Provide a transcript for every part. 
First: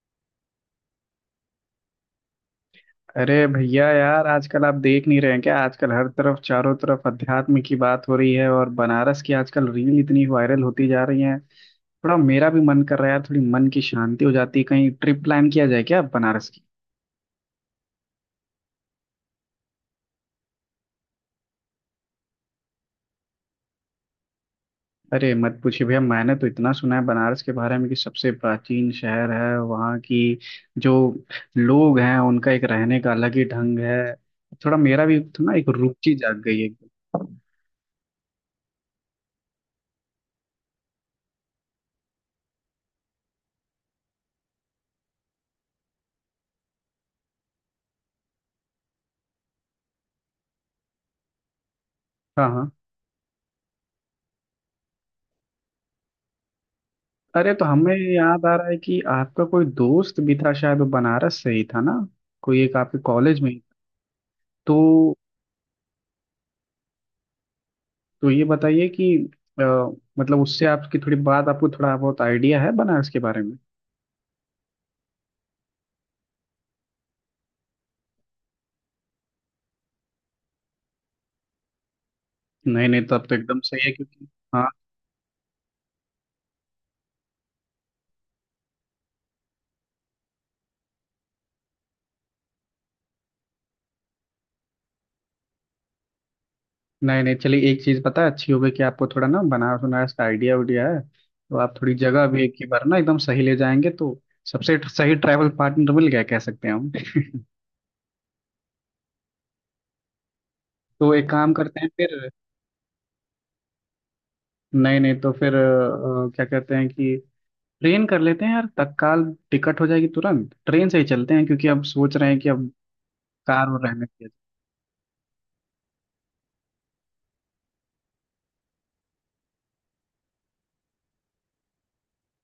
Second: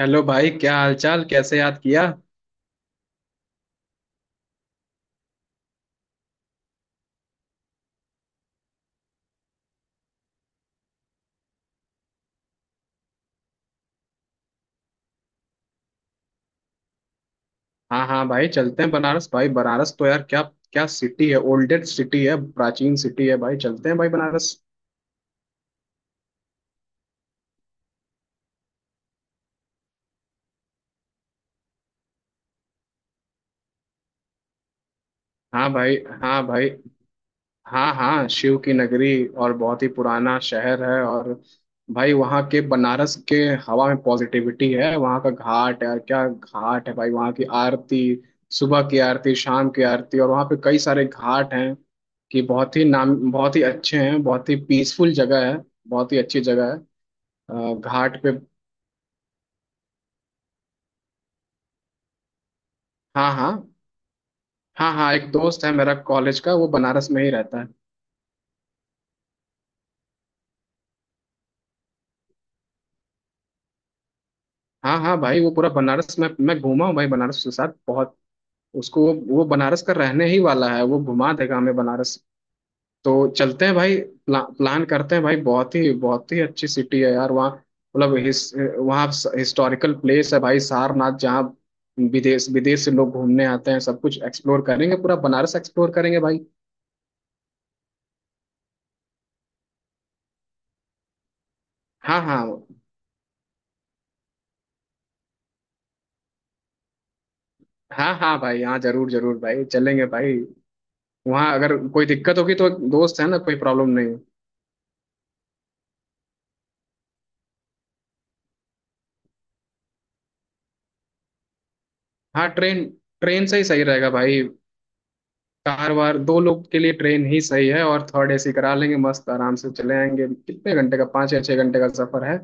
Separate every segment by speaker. Speaker 1: Hello भाई, क्या हालचाल? कैसे याद किया?
Speaker 2: अरे भैया यार, आजकल आप देख नहीं रहे हैं क्या? आजकल हर तरफ चारों तरफ अध्यात्म की बात हो रही है, और बनारस की आजकल रील इतनी वायरल होती जा रही है। थोड़ा मेरा भी मन कर रहा है यार, थोड़ी मन की शांति हो जाती है। कहीं ट्रिप प्लान किया जाए क्या बनारस की?
Speaker 1: हाँ हाँ भाई, चलते हैं बनारस। भाई, बनारस तो यार, क्या क्या सिटी है! ओल्डेस्ट सिटी है, प्राचीन सिटी है भाई। चलते हैं भाई बनारस।
Speaker 2: अरे मत पूछिए भैया, मैंने तो इतना सुना है बनारस के बारे में कि सबसे प्राचीन शहर है। वहाँ की जो लोग हैं उनका एक रहने का अलग ही ढंग है। थोड़ा मेरा भी ना एक
Speaker 1: हाँ भाई।
Speaker 2: रुचि जाग
Speaker 1: हाँ
Speaker 2: गई है।
Speaker 1: भाई। हाँ हाँ, शिव की नगरी और बहुत ही पुराना शहर है। और भाई, वहाँ के बनारस के हवा में पॉजिटिविटी है। वहाँ का घाट है, और क्या घाट है भाई! वहाँ की आरती, सुबह की आरती, शाम की आरती, और वहाँ पे कई सारे घाट हैं कि
Speaker 2: हाँ, हाँ।
Speaker 1: बहुत ही नाम बहुत ही अच्छे हैं। बहुत ही पीसफुल जगह है, बहुत ही अच्छी जगह है।
Speaker 2: अरे, तो हमें
Speaker 1: घाट पे।
Speaker 2: याद आ रहा है कि आपका कोई दोस्त भी था, शायद वो बनारस से ही था ना? कोई एक आपके
Speaker 1: हाँ
Speaker 2: कॉलेज में
Speaker 1: हाँ।
Speaker 2: ही। तो
Speaker 1: हाँ हाँ, एक दोस्त है मेरा कॉलेज का, वो बनारस में ही रहता है।
Speaker 2: तो ये बताइए कि अ, मतलब उससे आपकी थोड़ी बात, आपको थोड़ा बहुत आइडिया है बनारस के बारे में?
Speaker 1: हाँ हाँ भाई, वो पूरा बनारस में मैं घूमा हूँ भाई। बनारस के साथ बहुत, उसको वो बनारस का रहने ही वाला है, वो घुमा देगा हमें बनारस।
Speaker 2: नहीं, नहीं, तब
Speaker 1: तो
Speaker 2: तो एकदम
Speaker 1: चलते हैं
Speaker 2: सही है
Speaker 1: भाई,
Speaker 2: क्योंकि। हाँ।
Speaker 1: प्लान करते हैं भाई। बहुत ही अच्छी सिटी है यार वहाँ। मतलब वहाँ हिस्टोरिकल प्लेस है भाई, सारनाथ जहाँ विदेश विदेश से लोग घूमने आते हैं। सब कुछ एक्सप्लोर करेंगे, पूरा बनारस एक्सप्लोर करेंगे भाई।
Speaker 2: नहीं, नहीं, चलिए एक चीज़ पता है, अच्छी हो गई कि आपको थोड़ा ना बनारस बनारस का आइडिया उडिया है, तो आप थोड़ी
Speaker 1: हाँ
Speaker 2: जगह
Speaker 1: हाँ।
Speaker 2: भी एक ही बार ना एकदम सही ले जाएंगे। तो सबसे सही ट्रैवल पार्टनर मिल गया कह सकते हैं हम।
Speaker 1: हाँ हाँ भाई, हाँ जरूर जरूर भाई, चलेंगे भाई।
Speaker 2: तो एक काम
Speaker 1: वहाँ अगर
Speaker 2: करते हैं
Speaker 1: कोई
Speaker 2: फिर।
Speaker 1: दिक्कत होगी तो दोस्त है ना, कोई प्रॉब्लम नहीं।
Speaker 2: नहीं, नहीं, तो फिर क्या कहते हैं कि ट्रेन कर लेते हैं यार, तत्काल टिकट हो जाएगी, तुरंत ट्रेन से ही चलते हैं, क्योंकि अब सोच रहे हैं कि
Speaker 1: हाँ,
Speaker 2: अब
Speaker 1: ट्रेन ट्रेन से ही
Speaker 2: कार
Speaker 1: सही
Speaker 2: और रहने
Speaker 1: रहेगा
Speaker 2: के।
Speaker 1: भाई। कार वार दो लोग के लिए ट्रेन ही सही है, और थर्ड एसी करा लेंगे, मस्त आराम से चले आएंगे। कितने घंटे का? 5 या 6 घंटे का सफर है।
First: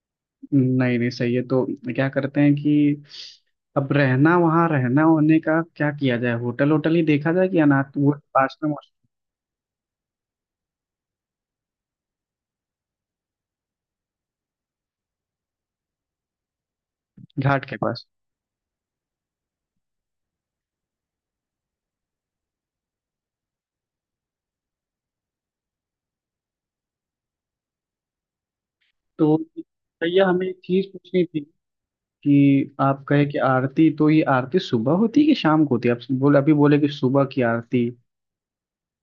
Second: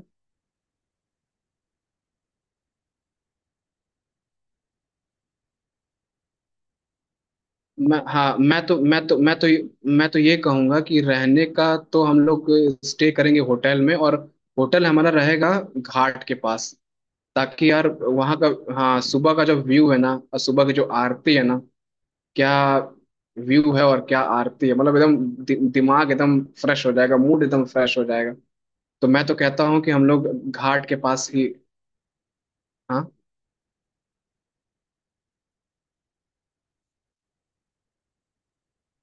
Speaker 2: नहीं, नहीं, सही है, तो क्या करते हैं कि अब रहना, वहाँ रहना होने का क्या किया जाए? होटल होटल ही देखा जाए कि अनाथ
Speaker 1: मैं
Speaker 2: वो
Speaker 1: हाँ
Speaker 2: पास
Speaker 1: मैं
Speaker 2: में
Speaker 1: तो
Speaker 2: मौसम।
Speaker 1: मैं तो मैं तो मैं तो ये कहूंगा कि रहने का तो हम लोग स्टे करेंगे होटल में, और होटल हमारा रहेगा घाट के पास।
Speaker 2: घाट
Speaker 1: ताकि
Speaker 2: के
Speaker 1: यार,
Speaker 2: पास?
Speaker 1: वहाँ का, हाँ, सुबह का जो व्यू है ना, और सुबह की जो आरती है ना, क्या व्यू है और क्या आरती है! मतलब एकदम दिमाग एकदम फ्रेश हो जाएगा, मूड एकदम फ्रेश हो जाएगा। तो मैं तो
Speaker 2: तो
Speaker 1: कहता हूँ कि हम
Speaker 2: भैया
Speaker 1: लोग
Speaker 2: हमें एक
Speaker 1: घाट
Speaker 2: चीज
Speaker 1: के
Speaker 2: पूछनी
Speaker 1: पास
Speaker 2: थी
Speaker 1: ही।
Speaker 2: कि आप
Speaker 1: हाँ
Speaker 2: कहे कि आरती, तो ये आरती सुबह होती है कि शाम को होती है? आप बोले, अभी बोले कि सुबह की आरती।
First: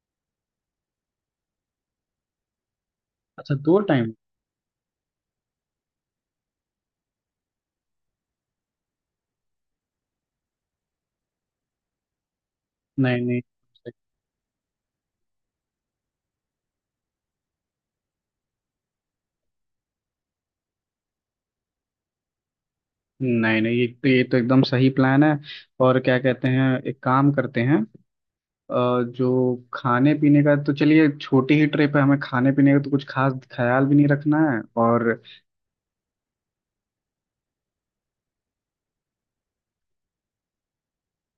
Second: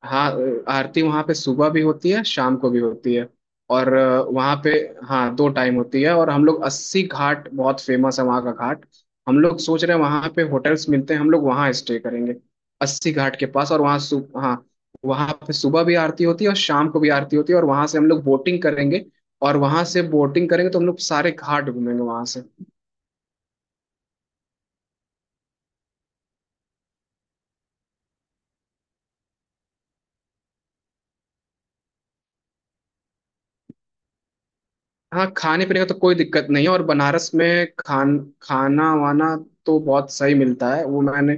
Speaker 1: हाँ, आरती वहाँ पे सुबह भी होती है, शाम को भी होती है।
Speaker 2: अच्छा, दो
Speaker 1: और
Speaker 2: टाइम?
Speaker 1: वहाँ पे, हाँ, दो टाइम होती है। और हम लोग अस्सी घाट, बहुत फेमस है वहाँ का घाट। हम लोग सोच रहे हैं वहाँ पे होटल्स मिलते हैं, हम लोग वहाँ स्टे करेंगे अस्सी
Speaker 2: नहीं,
Speaker 1: घाट
Speaker 2: नहीं।
Speaker 1: के पास। और वहाँ सु हाँ, वहाँ पे सुबह भी आरती होती है और शाम को भी आरती होती है। और वहाँ से हम लोग बोटिंग करेंगे, और वहाँ से बोटिंग करेंगे तो हम लोग सारे घाट घूमेंगे वहाँ से।
Speaker 2: नहीं, नहीं, ये तो एकदम सही प्लान है। और क्या कहते हैं, एक काम करते हैं, जो खाने पीने का, तो चलिए छोटी ही ट्रिप है, हमें खाने पीने का तो कुछ खास ख्याल भी नहीं रखना है, और।
Speaker 1: हाँ, खाने पीने का तो कोई दिक्कत नहीं है। और बनारस में खाना वाना तो बहुत सही मिलता है। वो मैंने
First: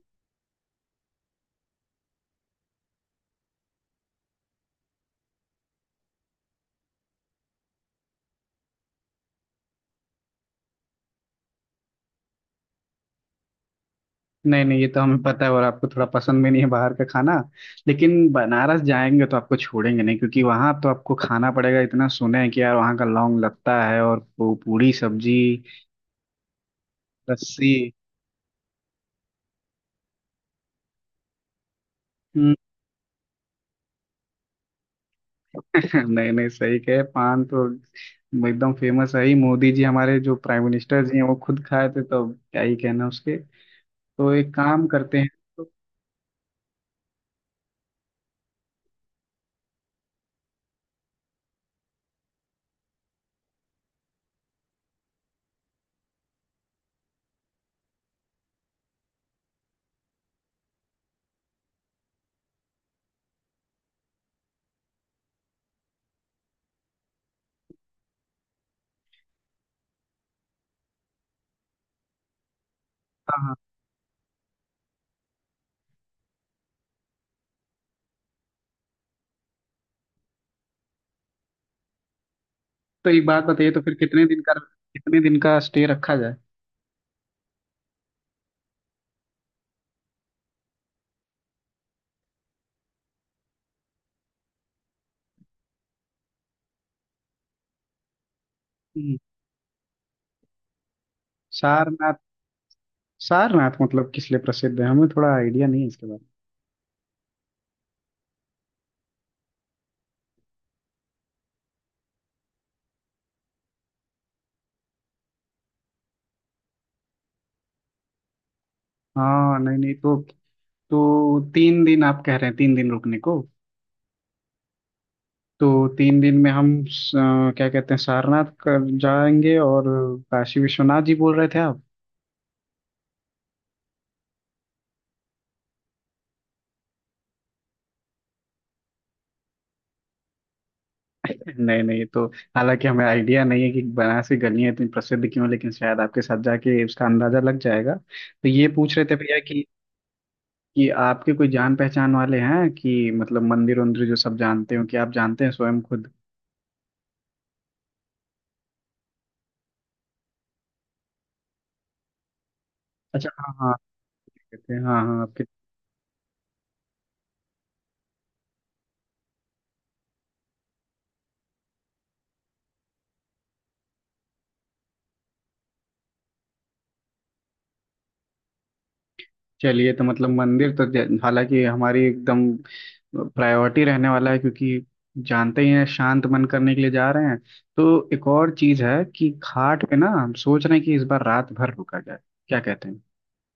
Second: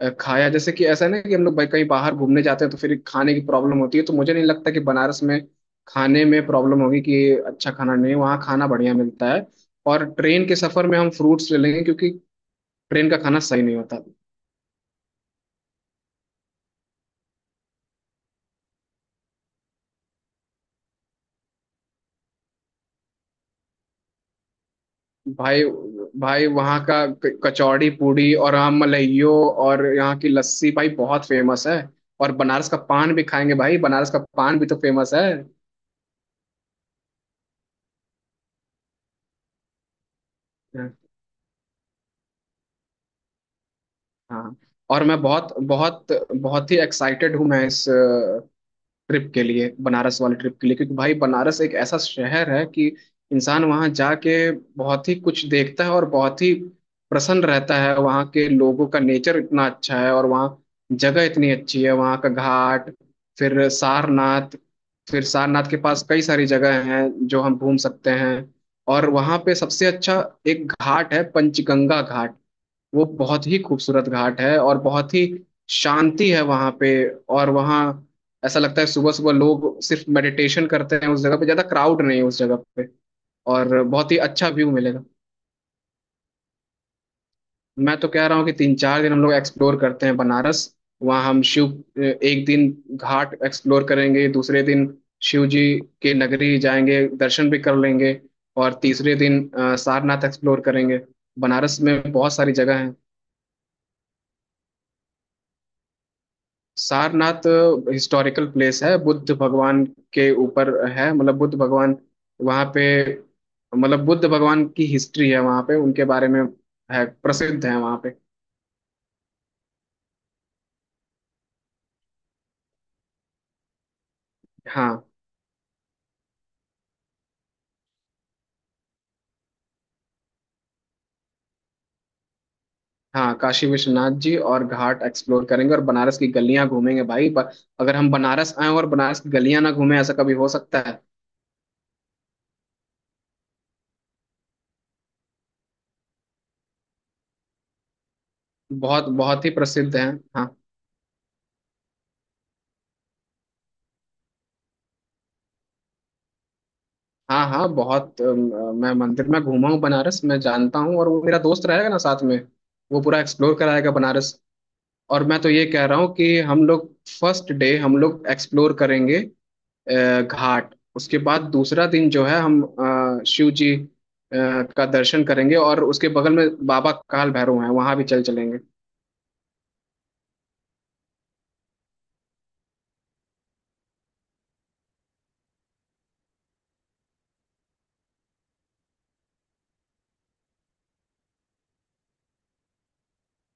Speaker 1: खाया, जैसे कि ऐसा ना कि हम लोग भाई कहीं बाहर घूमने जाते हैं तो फिर खाने की प्रॉब्लम होती है, तो मुझे नहीं लगता कि बनारस में खाने में प्रॉब्लम होगी कि अच्छा खाना नहीं है। वहाँ खाना बढ़िया मिलता है। और ट्रेन के सफर में हम फ्रूट्स ले लेंगे, क्योंकि ट्रेन का खाना सही नहीं होता।
Speaker 2: नहीं, नहीं, ये तो हमें पता है, और आपको थोड़ा पसंद भी नहीं है बाहर का खाना। लेकिन बनारस जाएंगे तो आपको छोड़ेंगे नहीं, क्योंकि वहाँ तो आपको खाना पड़ेगा। इतना सुने हैं कि यार वहाँ का लौंग लत्ता है और पूरी सब्जी।
Speaker 1: भाई, भाई वहाँ का
Speaker 2: लस्सी।
Speaker 1: कचौड़ी पूड़ी, और वहाँ मलाइयो, और यहाँ की लस्सी भाई बहुत फेमस है। और बनारस का पान भी खाएंगे भाई, बनारस का पान भी तो फेमस है।
Speaker 2: नहीं, नहीं, सही कहे, पान तो एकदम फेमस है ही। मोदी जी, हमारे जो प्राइम मिनिस्टर जी हैं, वो खुद खाए थे, तो अब क्या ही कहना उसके। तो एक
Speaker 1: हाँ,
Speaker 2: काम
Speaker 1: और
Speaker 2: करते
Speaker 1: मैं
Speaker 2: हैं।
Speaker 1: बहुत
Speaker 2: तो।
Speaker 1: बहुत बहुत ही एक्साइटेड हूँ मैं इस ट्रिप के लिए, बनारस वाले ट्रिप के लिए। क्योंकि भाई बनारस एक ऐसा शहर है कि इंसान वहाँ जाके बहुत ही कुछ देखता है और बहुत ही प्रसन्न रहता है। वहाँ के लोगों का नेचर इतना अच्छा है, और वहाँ जगह इतनी अच्छी है, वहाँ का घाट, फिर सारनाथ, फिर सारनाथ के पास कई सारी जगह हैं जो हम घूम सकते हैं। और वहाँ पे सबसे अच्छा एक घाट है, पंचगंगा घाट, वो
Speaker 2: हाँ,
Speaker 1: बहुत
Speaker 2: हाँ।
Speaker 1: ही खूबसूरत घाट है और बहुत ही शांति है वहां पे। और वहाँ ऐसा लगता है सुबह सुबह लोग सिर्फ मेडिटेशन करते हैं उस जगह पे, ज्यादा क्राउड नहीं है उस जगह पे,
Speaker 2: तो एक बात बताइए, तो
Speaker 1: और
Speaker 2: फिर
Speaker 1: बहुत ही अच्छा व्यू मिलेगा।
Speaker 2: कितने दिन का स्टे रखा जाए?
Speaker 1: मैं तो कह रहा हूँ कि 3-4 दिन हम लोग एक्सप्लोर करते हैं बनारस। वहाँ हम शिव, एक दिन घाट एक्सप्लोर करेंगे, दूसरे दिन शिव जी के नगरी जाएंगे दर्शन भी कर लेंगे, और तीसरे
Speaker 2: हम्म।
Speaker 1: दिन सारनाथ एक्सप्लोर करेंगे। बनारस में
Speaker 2: सारनाथ?
Speaker 1: बहुत सारी जगह है।
Speaker 2: सारनाथ मतलब किस लिए प्रसिद्ध है? हमें थोड़ा आइडिया नहीं है इसके बारे
Speaker 1: सारनाथ हिस्टोरिकल प्लेस है, बुद्ध भगवान के ऊपर है, मतलब बुद्ध भगवान वहाँ पे, मतलब बुद्ध भगवान की हिस्ट्री है वहाँ पे, उनके बारे में है, प्रसिद्ध है वहाँ पे।
Speaker 2: में। हाँ, नहीं, नहीं, तो 3 दिन आप कह रहे हैं, 3 दिन रुकने को?
Speaker 1: हाँ
Speaker 2: तो 3 दिन में हम क्या कहते हैं, सारनाथ कर जाएंगे, और काशी विश्वनाथ जी बोल रहे थे आप।
Speaker 1: हाँ, काशी विश्वनाथ जी और घाट एक्सप्लोर करेंगे, और बनारस की गलियाँ घूमेंगे भाई। अगर हम बनारस आए और बनारस की गलियाँ ना घूमें, ऐसा कभी हो सकता है?
Speaker 2: नहीं, नहीं, तो हालांकि हमें आइडिया नहीं है कि बनारस की गलियां इतनी प्रसिद्ध क्यों हैं, लेकिन शायद आपके साथ जाके उसका अंदाजा लग जाएगा। तो ये पूछ रहे
Speaker 1: बहुत
Speaker 2: थे भैया
Speaker 1: बहुत ही
Speaker 2: कि
Speaker 1: प्रसिद्ध है। हाँ
Speaker 2: कि आपके कोई जान पहचान वाले हैं कि मतलब मंदिर उंदिर जो सब जानते हो, कि आप जानते हैं स्वयं खुद?
Speaker 1: हाँ हाँ, बहुत मैं मंदिर में घूमा हूँ बनारस, मैं जानता हूँ, और वो मेरा दोस्त रहेगा ना साथ में, वो पूरा
Speaker 2: अच्छा, हाँ,
Speaker 1: एक्सप्लोर
Speaker 2: हाँ।
Speaker 1: कराएगा बनारस।
Speaker 2: कहते हैं, हाँ, हाँ,
Speaker 1: और मैं
Speaker 2: आपके।
Speaker 1: तो ये कह रहा हूँ कि हम लोग फर्स्ट डे हम लोग एक्सप्लोर करेंगे घाट, उसके बाद दूसरा दिन जो है हम शिव जी का दर्शन करेंगे, और उसके बगल में बाबा काल भैरव हैं वहां भी चल चलेंगे
Speaker 2: चलिए, तो मतलब मंदिर तो हालांकि हमारी एकदम प्रायोरिटी रहने वाला है, क्योंकि जानते ही हैं शांत मन करने के लिए जा रहे हैं। तो एक और चीज है कि घाट पे ना हम सोच रहे हैं कि इस बार रात भर रुका जाए, क्या कहते हैं?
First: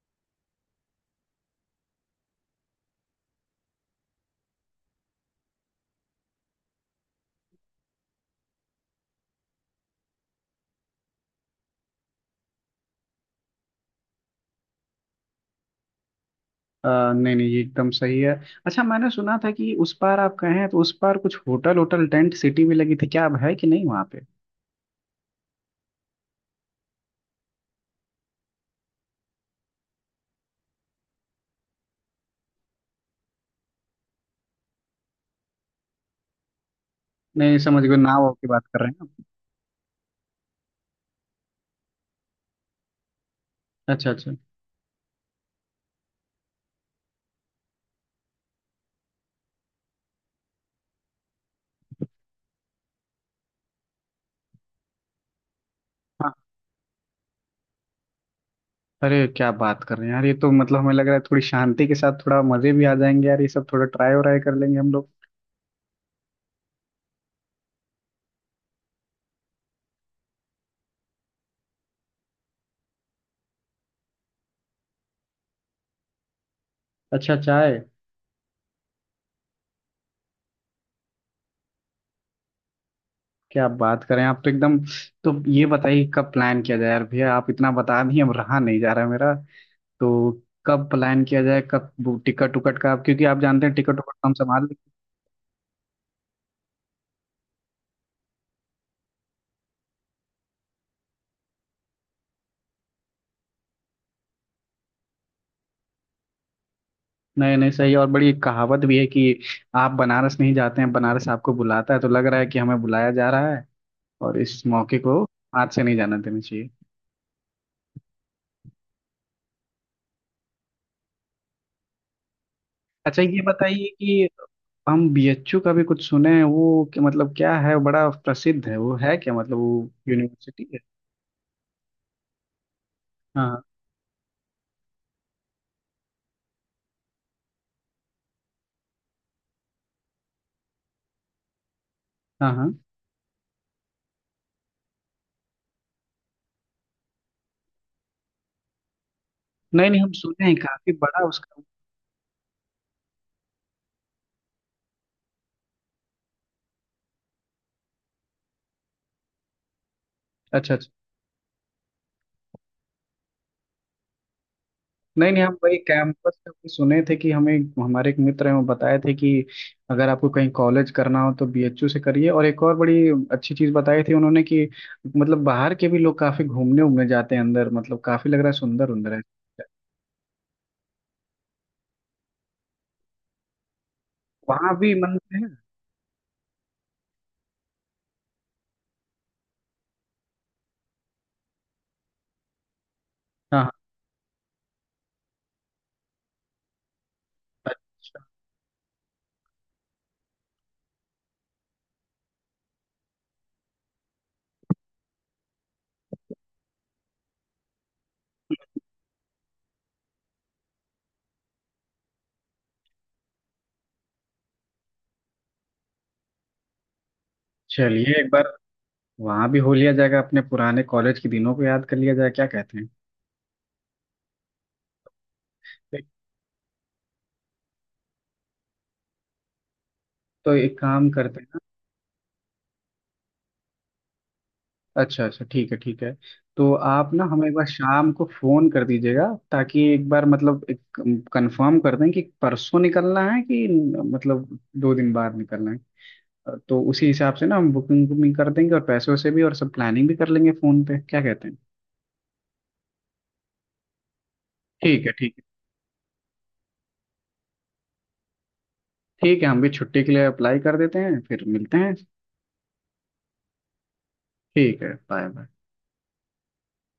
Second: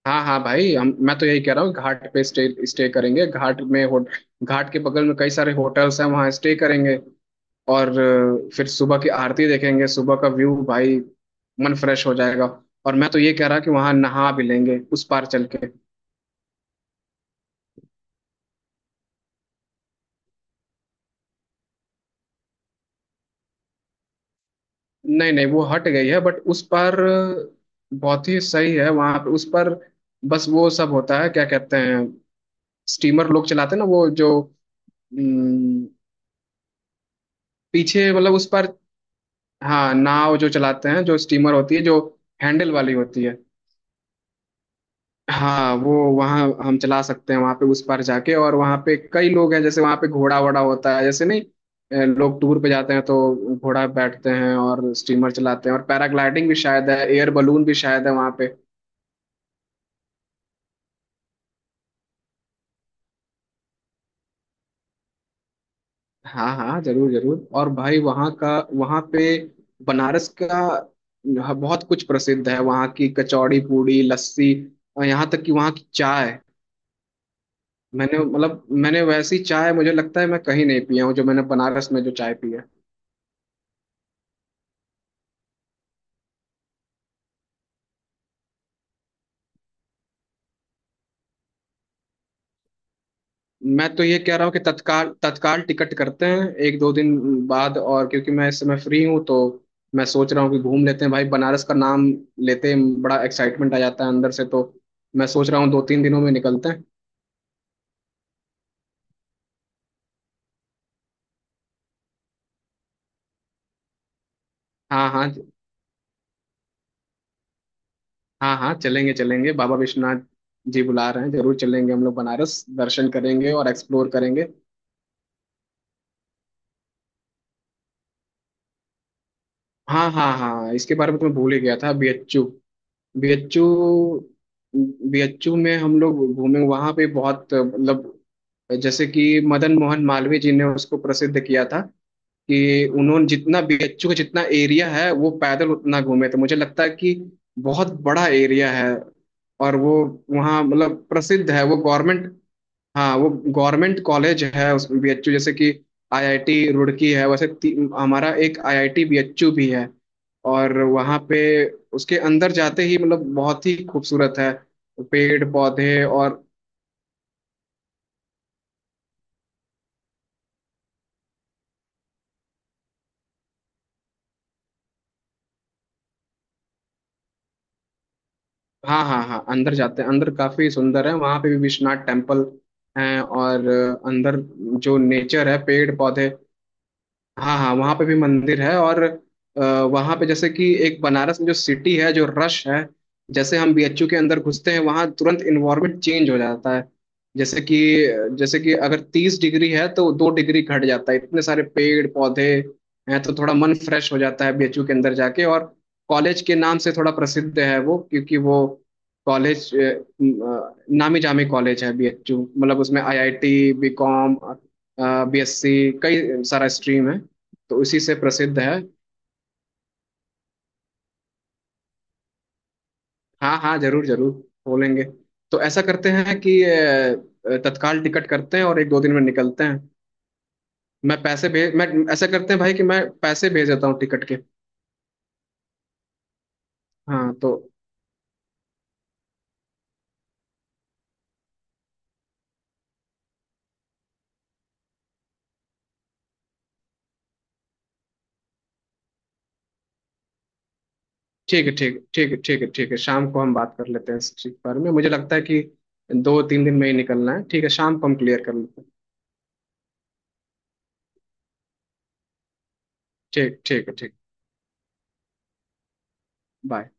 Speaker 1: हाँ हाँ भाई, हम, मैं तो यही कह रहा हूँ घाट पे स्टे स्टे करेंगे। घाट में हो, घाट के बगल में कई सारे होटल्स हैं, वहाँ स्टे करेंगे। और फिर सुबह की आरती देखेंगे, सुबह का व्यू भाई, मन फ्रेश हो जाएगा। और मैं तो ये कह रहा कि वहाँ नहा भी लेंगे उस पार चल के।
Speaker 2: अ, नहीं, नहीं, ये एकदम सही है। अच्छा, मैंने सुना था कि उस पार, आप कहे हैं तो उस पार कुछ होटल होटल टेंट सिटी भी लगी थी क्या? अब है कि नहीं वहाँ पे?
Speaker 1: नहीं नहीं, वो हट गई है, बट उस पर बहुत ही सही है वहां पर। उस पर बस वो सब होता है, क्या कहते हैं, स्टीमर लोग चलाते हैं ना वो जो, हम्म,
Speaker 2: नहीं, नहीं, समझ गए,
Speaker 1: पीछे,
Speaker 2: नाव
Speaker 1: मतलब
Speaker 2: की
Speaker 1: उस
Speaker 2: बात
Speaker 1: पर,
Speaker 2: कर रहे हैं आप।
Speaker 1: हाँ, नाव जो चलाते हैं, जो स्टीमर होती है, जो हैंडल वाली होती है।
Speaker 2: अच्छा, अच्छा।
Speaker 1: हाँ, वो वहाँ हम चला सकते हैं, वहाँ पे उस पार जाके। और वहाँ पे कई लोग हैं, जैसे वहाँ पे घोड़ा वोड़ा होता है, जैसे नहीं, लोग टूर पे जाते हैं तो घोड़ा पे बैठते हैं, और स्टीमर चलाते हैं, और
Speaker 2: हाँ।
Speaker 1: पैराग्लाइडिंग भी शायद है, एयर बलून भी शायद है वहाँ पे।
Speaker 2: अरे क्या बात कर रहे हैं यार! ये तो मतलब हमें लग रहा है थोड़ी शांति के साथ थोड़ा मजे भी आ जाएंगे, यार ये सब थोड़ा ट्राई व्राई कर लेंगे हम लोग।
Speaker 1: हाँ हाँ जरूर जरूर, और भाई वहाँ का, वहाँ पे बनारस का बहुत कुछ प्रसिद्ध है। वहाँ की कचौड़ी पूड़ी लस्सी, और यहाँ तक कि वहाँ की चाय।
Speaker 2: अच्छा, चाय?
Speaker 1: मैंने, मतलब मैंने वैसी चाय मुझे लगता है मैं कहीं नहीं पिया हूँ जो मैंने बनारस में जो चाय पी है।
Speaker 2: क्या बात करें, आप तो एकदम। तो ये बताइए, कब प्लान किया जाए यार भैया, आप इतना बता दिए, अब रहा नहीं जा रहा है मेरा। तो कब प्लान किया जाए, कब टिकट उकट का आप, क्योंकि आप जानते हैं
Speaker 1: मैं
Speaker 2: टिकट
Speaker 1: तो
Speaker 2: उकट
Speaker 1: ये
Speaker 2: तो हम
Speaker 1: कह रहा हूँ कि
Speaker 2: संभाल।
Speaker 1: तत्काल तत्काल टिकट करते हैं 1-2 दिन बाद। और क्योंकि मैं इस समय फ्री हूँ, तो मैं सोच रहा हूँ कि घूम लेते हैं भाई। बनारस का नाम लेते ही बड़ा एक्साइटमेंट आ जाता है अंदर से, तो मैं सोच रहा हूँ 2-3 दिनों में निकलते हैं।
Speaker 2: नहीं, नहीं, सही है, और बड़ी कहावत भी है कि आप बनारस नहीं जाते हैं, बनारस आपको बुलाता है। तो लग रहा है कि हमें बुलाया जा रहा है, और इस मौके
Speaker 1: हाँ
Speaker 2: को
Speaker 1: हाँ।
Speaker 2: हाथ से नहीं जाने देना चाहिए।
Speaker 1: हाँ हाँ, चलेंगे चलेंगे, बाबा विश्वनाथ जी बुला रहे हैं, जरूर चलेंगे हम लोग बनारस दर्शन
Speaker 2: अच्छा, ये
Speaker 1: करेंगे और
Speaker 2: बताइए
Speaker 1: एक्सप्लोर
Speaker 2: कि
Speaker 1: करेंगे।
Speaker 2: हम बीएचयू का भी कुछ सुने हैं वो, कि मतलब क्या है, बड़ा प्रसिद्ध है, वो है क्या, मतलब वो
Speaker 1: हाँ हाँ
Speaker 2: यूनिवर्सिटी
Speaker 1: हाँ,
Speaker 2: है?
Speaker 1: इसके बारे में तो मैं भूल ही गया था, बीएचयू।
Speaker 2: हाँ,
Speaker 1: बीएचयू, बीएचयू में हम लोग घूमे वहां पे बहुत, मतलब जैसे कि मदन मोहन मालवीय जी ने उसको प्रसिद्ध किया था,
Speaker 2: हाँ, हाँ, हाँ।
Speaker 1: कि उन्होंने जितना बीएचयू का जितना एरिया है वो पैदल उतना घूमे। तो मुझे लगता है कि बहुत बड़ा एरिया है। और
Speaker 2: नहीं,
Speaker 1: वो
Speaker 2: नहीं, हम सुने हैं
Speaker 1: वहाँ
Speaker 2: काफी
Speaker 1: मतलब
Speaker 2: बड़ा
Speaker 1: प्रसिद्ध
Speaker 2: उसका।
Speaker 1: है वो गवर्नमेंट, हाँ, वो गवर्नमेंट कॉलेज है, उसमें बीएचयू जैसे कि आईआईटी रुड़की है, वैसे हमारा एक आईआईटी बीएचयू भी है।
Speaker 2: अच्छा,
Speaker 1: और
Speaker 2: अच्छा।
Speaker 1: वहाँ पे उसके अंदर जाते ही मतलब बहुत ही खूबसूरत है,
Speaker 2: नहीं, नहीं,
Speaker 1: पेड़
Speaker 2: हम वही
Speaker 1: पौधे
Speaker 2: कैंपस
Speaker 1: और,
Speaker 2: पे भी सुने थे कि हमें, हमारे एक मित्र हैं, वो बताए थे कि अगर आपको कहीं कॉलेज करना हो तो बीएचयू से करिए। और एक और बड़ी अच्छी चीज़ बताई थी उन्होंने कि मतलब बाहर के भी लोग काफी घूमने उमने जाते हैं अंदर, मतलब काफी लग रहा है सुंदर
Speaker 1: हाँ
Speaker 2: उंदर है।
Speaker 1: हाँ हाँ, अंदर जाते हैं अंदर, काफी सुंदर है। वहाँ पे भी विश्वनाथ टेम्पल है, और अंदर
Speaker 2: वहाँ भी
Speaker 1: जो
Speaker 2: मंदिर
Speaker 1: नेचर
Speaker 2: है?
Speaker 1: है, पेड़ पौधे। हाँ हाँ, वहाँ पे भी मंदिर है। और वहाँ पे जैसे कि एक बनारस में जो सिटी है जो रश है, जैसे
Speaker 2: हाँ, हाँ।
Speaker 1: हम बीएचयू के अंदर घुसते हैं वहाँ तुरंत इन्वायरमेंट चेंज हो जाता है। जैसे कि,
Speaker 2: अच्छा।
Speaker 1: जैसे कि अगर 30 डिग्री है तो 2 डिग्री घट जाता है, इतने सारे पेड़ पौधे हैं, तो थोड़ा मन फ्रेश हो जाता है बीएचयू के अंदर जाके। और कॉलेज के नाम से थोड़ा प्रसिद्ध है वो, क्योंकि वो कॉलेज नामी जामी कॉलेज है बीएचयू, मतलब उसमें आईआईटी, बीकॉम, बीएससी, कई सारा स्ट्रीम है, तो उसी
Speaker 2: चलिए
Speaker 1: से
Speaker 2: एक बार
Speaker 1: प्रसिद्ध है।
Speaker 2: वहाँ भी हो लिया जाएगा, अपने पुराने कॉलेज के दिनों को याद कर लिया जाए, क्या कहते
Speaker 1: हाँ हाँ जरूर जरूर, बोलेंगे। तो ऐसा
Speaker 2: हैं?
Speaker 1: करते हैं कि तत्काल टिकट करते हैं और 1-2 दिन में निकलते हैं।
Speaker 2: तो एक काम
Speaker 1: मैं
Speaker 2: करते
Speaker 1: पैसे
Speaker 2: हैं।
Speaker 1: भेज मैं, ऐसा करते हैं भाई कि मैं पैसे भेज देता हूँ टिकट के।
Speaker 2: अच्छा, अच्छा, ठीक है, ठीक है। तो आप ना
Speaker 1: हाँ
Speaker 2: हमें एक
Speaker 1: तो,
Speaker 2: बार शाम को फोन कर दीजिएगा, ताकि एक बार मतलब एक कंफर्म कर दें कि परसों निकलना है, कि मतलब 2 दिन बाद निकलना है, तो उसी हिसाब से ना हम बुकिंग बुकिंग कर देंगे और पैसों से भी, और सब प्लानिंग भी कर लेंगे फोन पे, क्या कहते हैं?
Speaker 1: ठीक है ठीक है ठीक है ठीक है ठीक है, शाम को हम बात कर लेते हैं इस चीज के बारे में।
Speaker 2: ठीक
Speaker 1: मुझे
Speaker 2: है, ठीक
Speaker 1: लगता
Speaker 2: है।
Speaker 1: है कि 2-3 दिन में ही निकलना है। ठीक है, शाम को हम क्लियर कर लेते हैं।
Speaker 2: ठीक है, हम भी छुट्टी के लिए अप्लाई कर देते हैं, फिर मिलते हैं।
Speaker 1: ठीक, ठीक है, ठीक,
Speaker 2: ठीक है, बाय, बाय।
Speaker 1: बाय।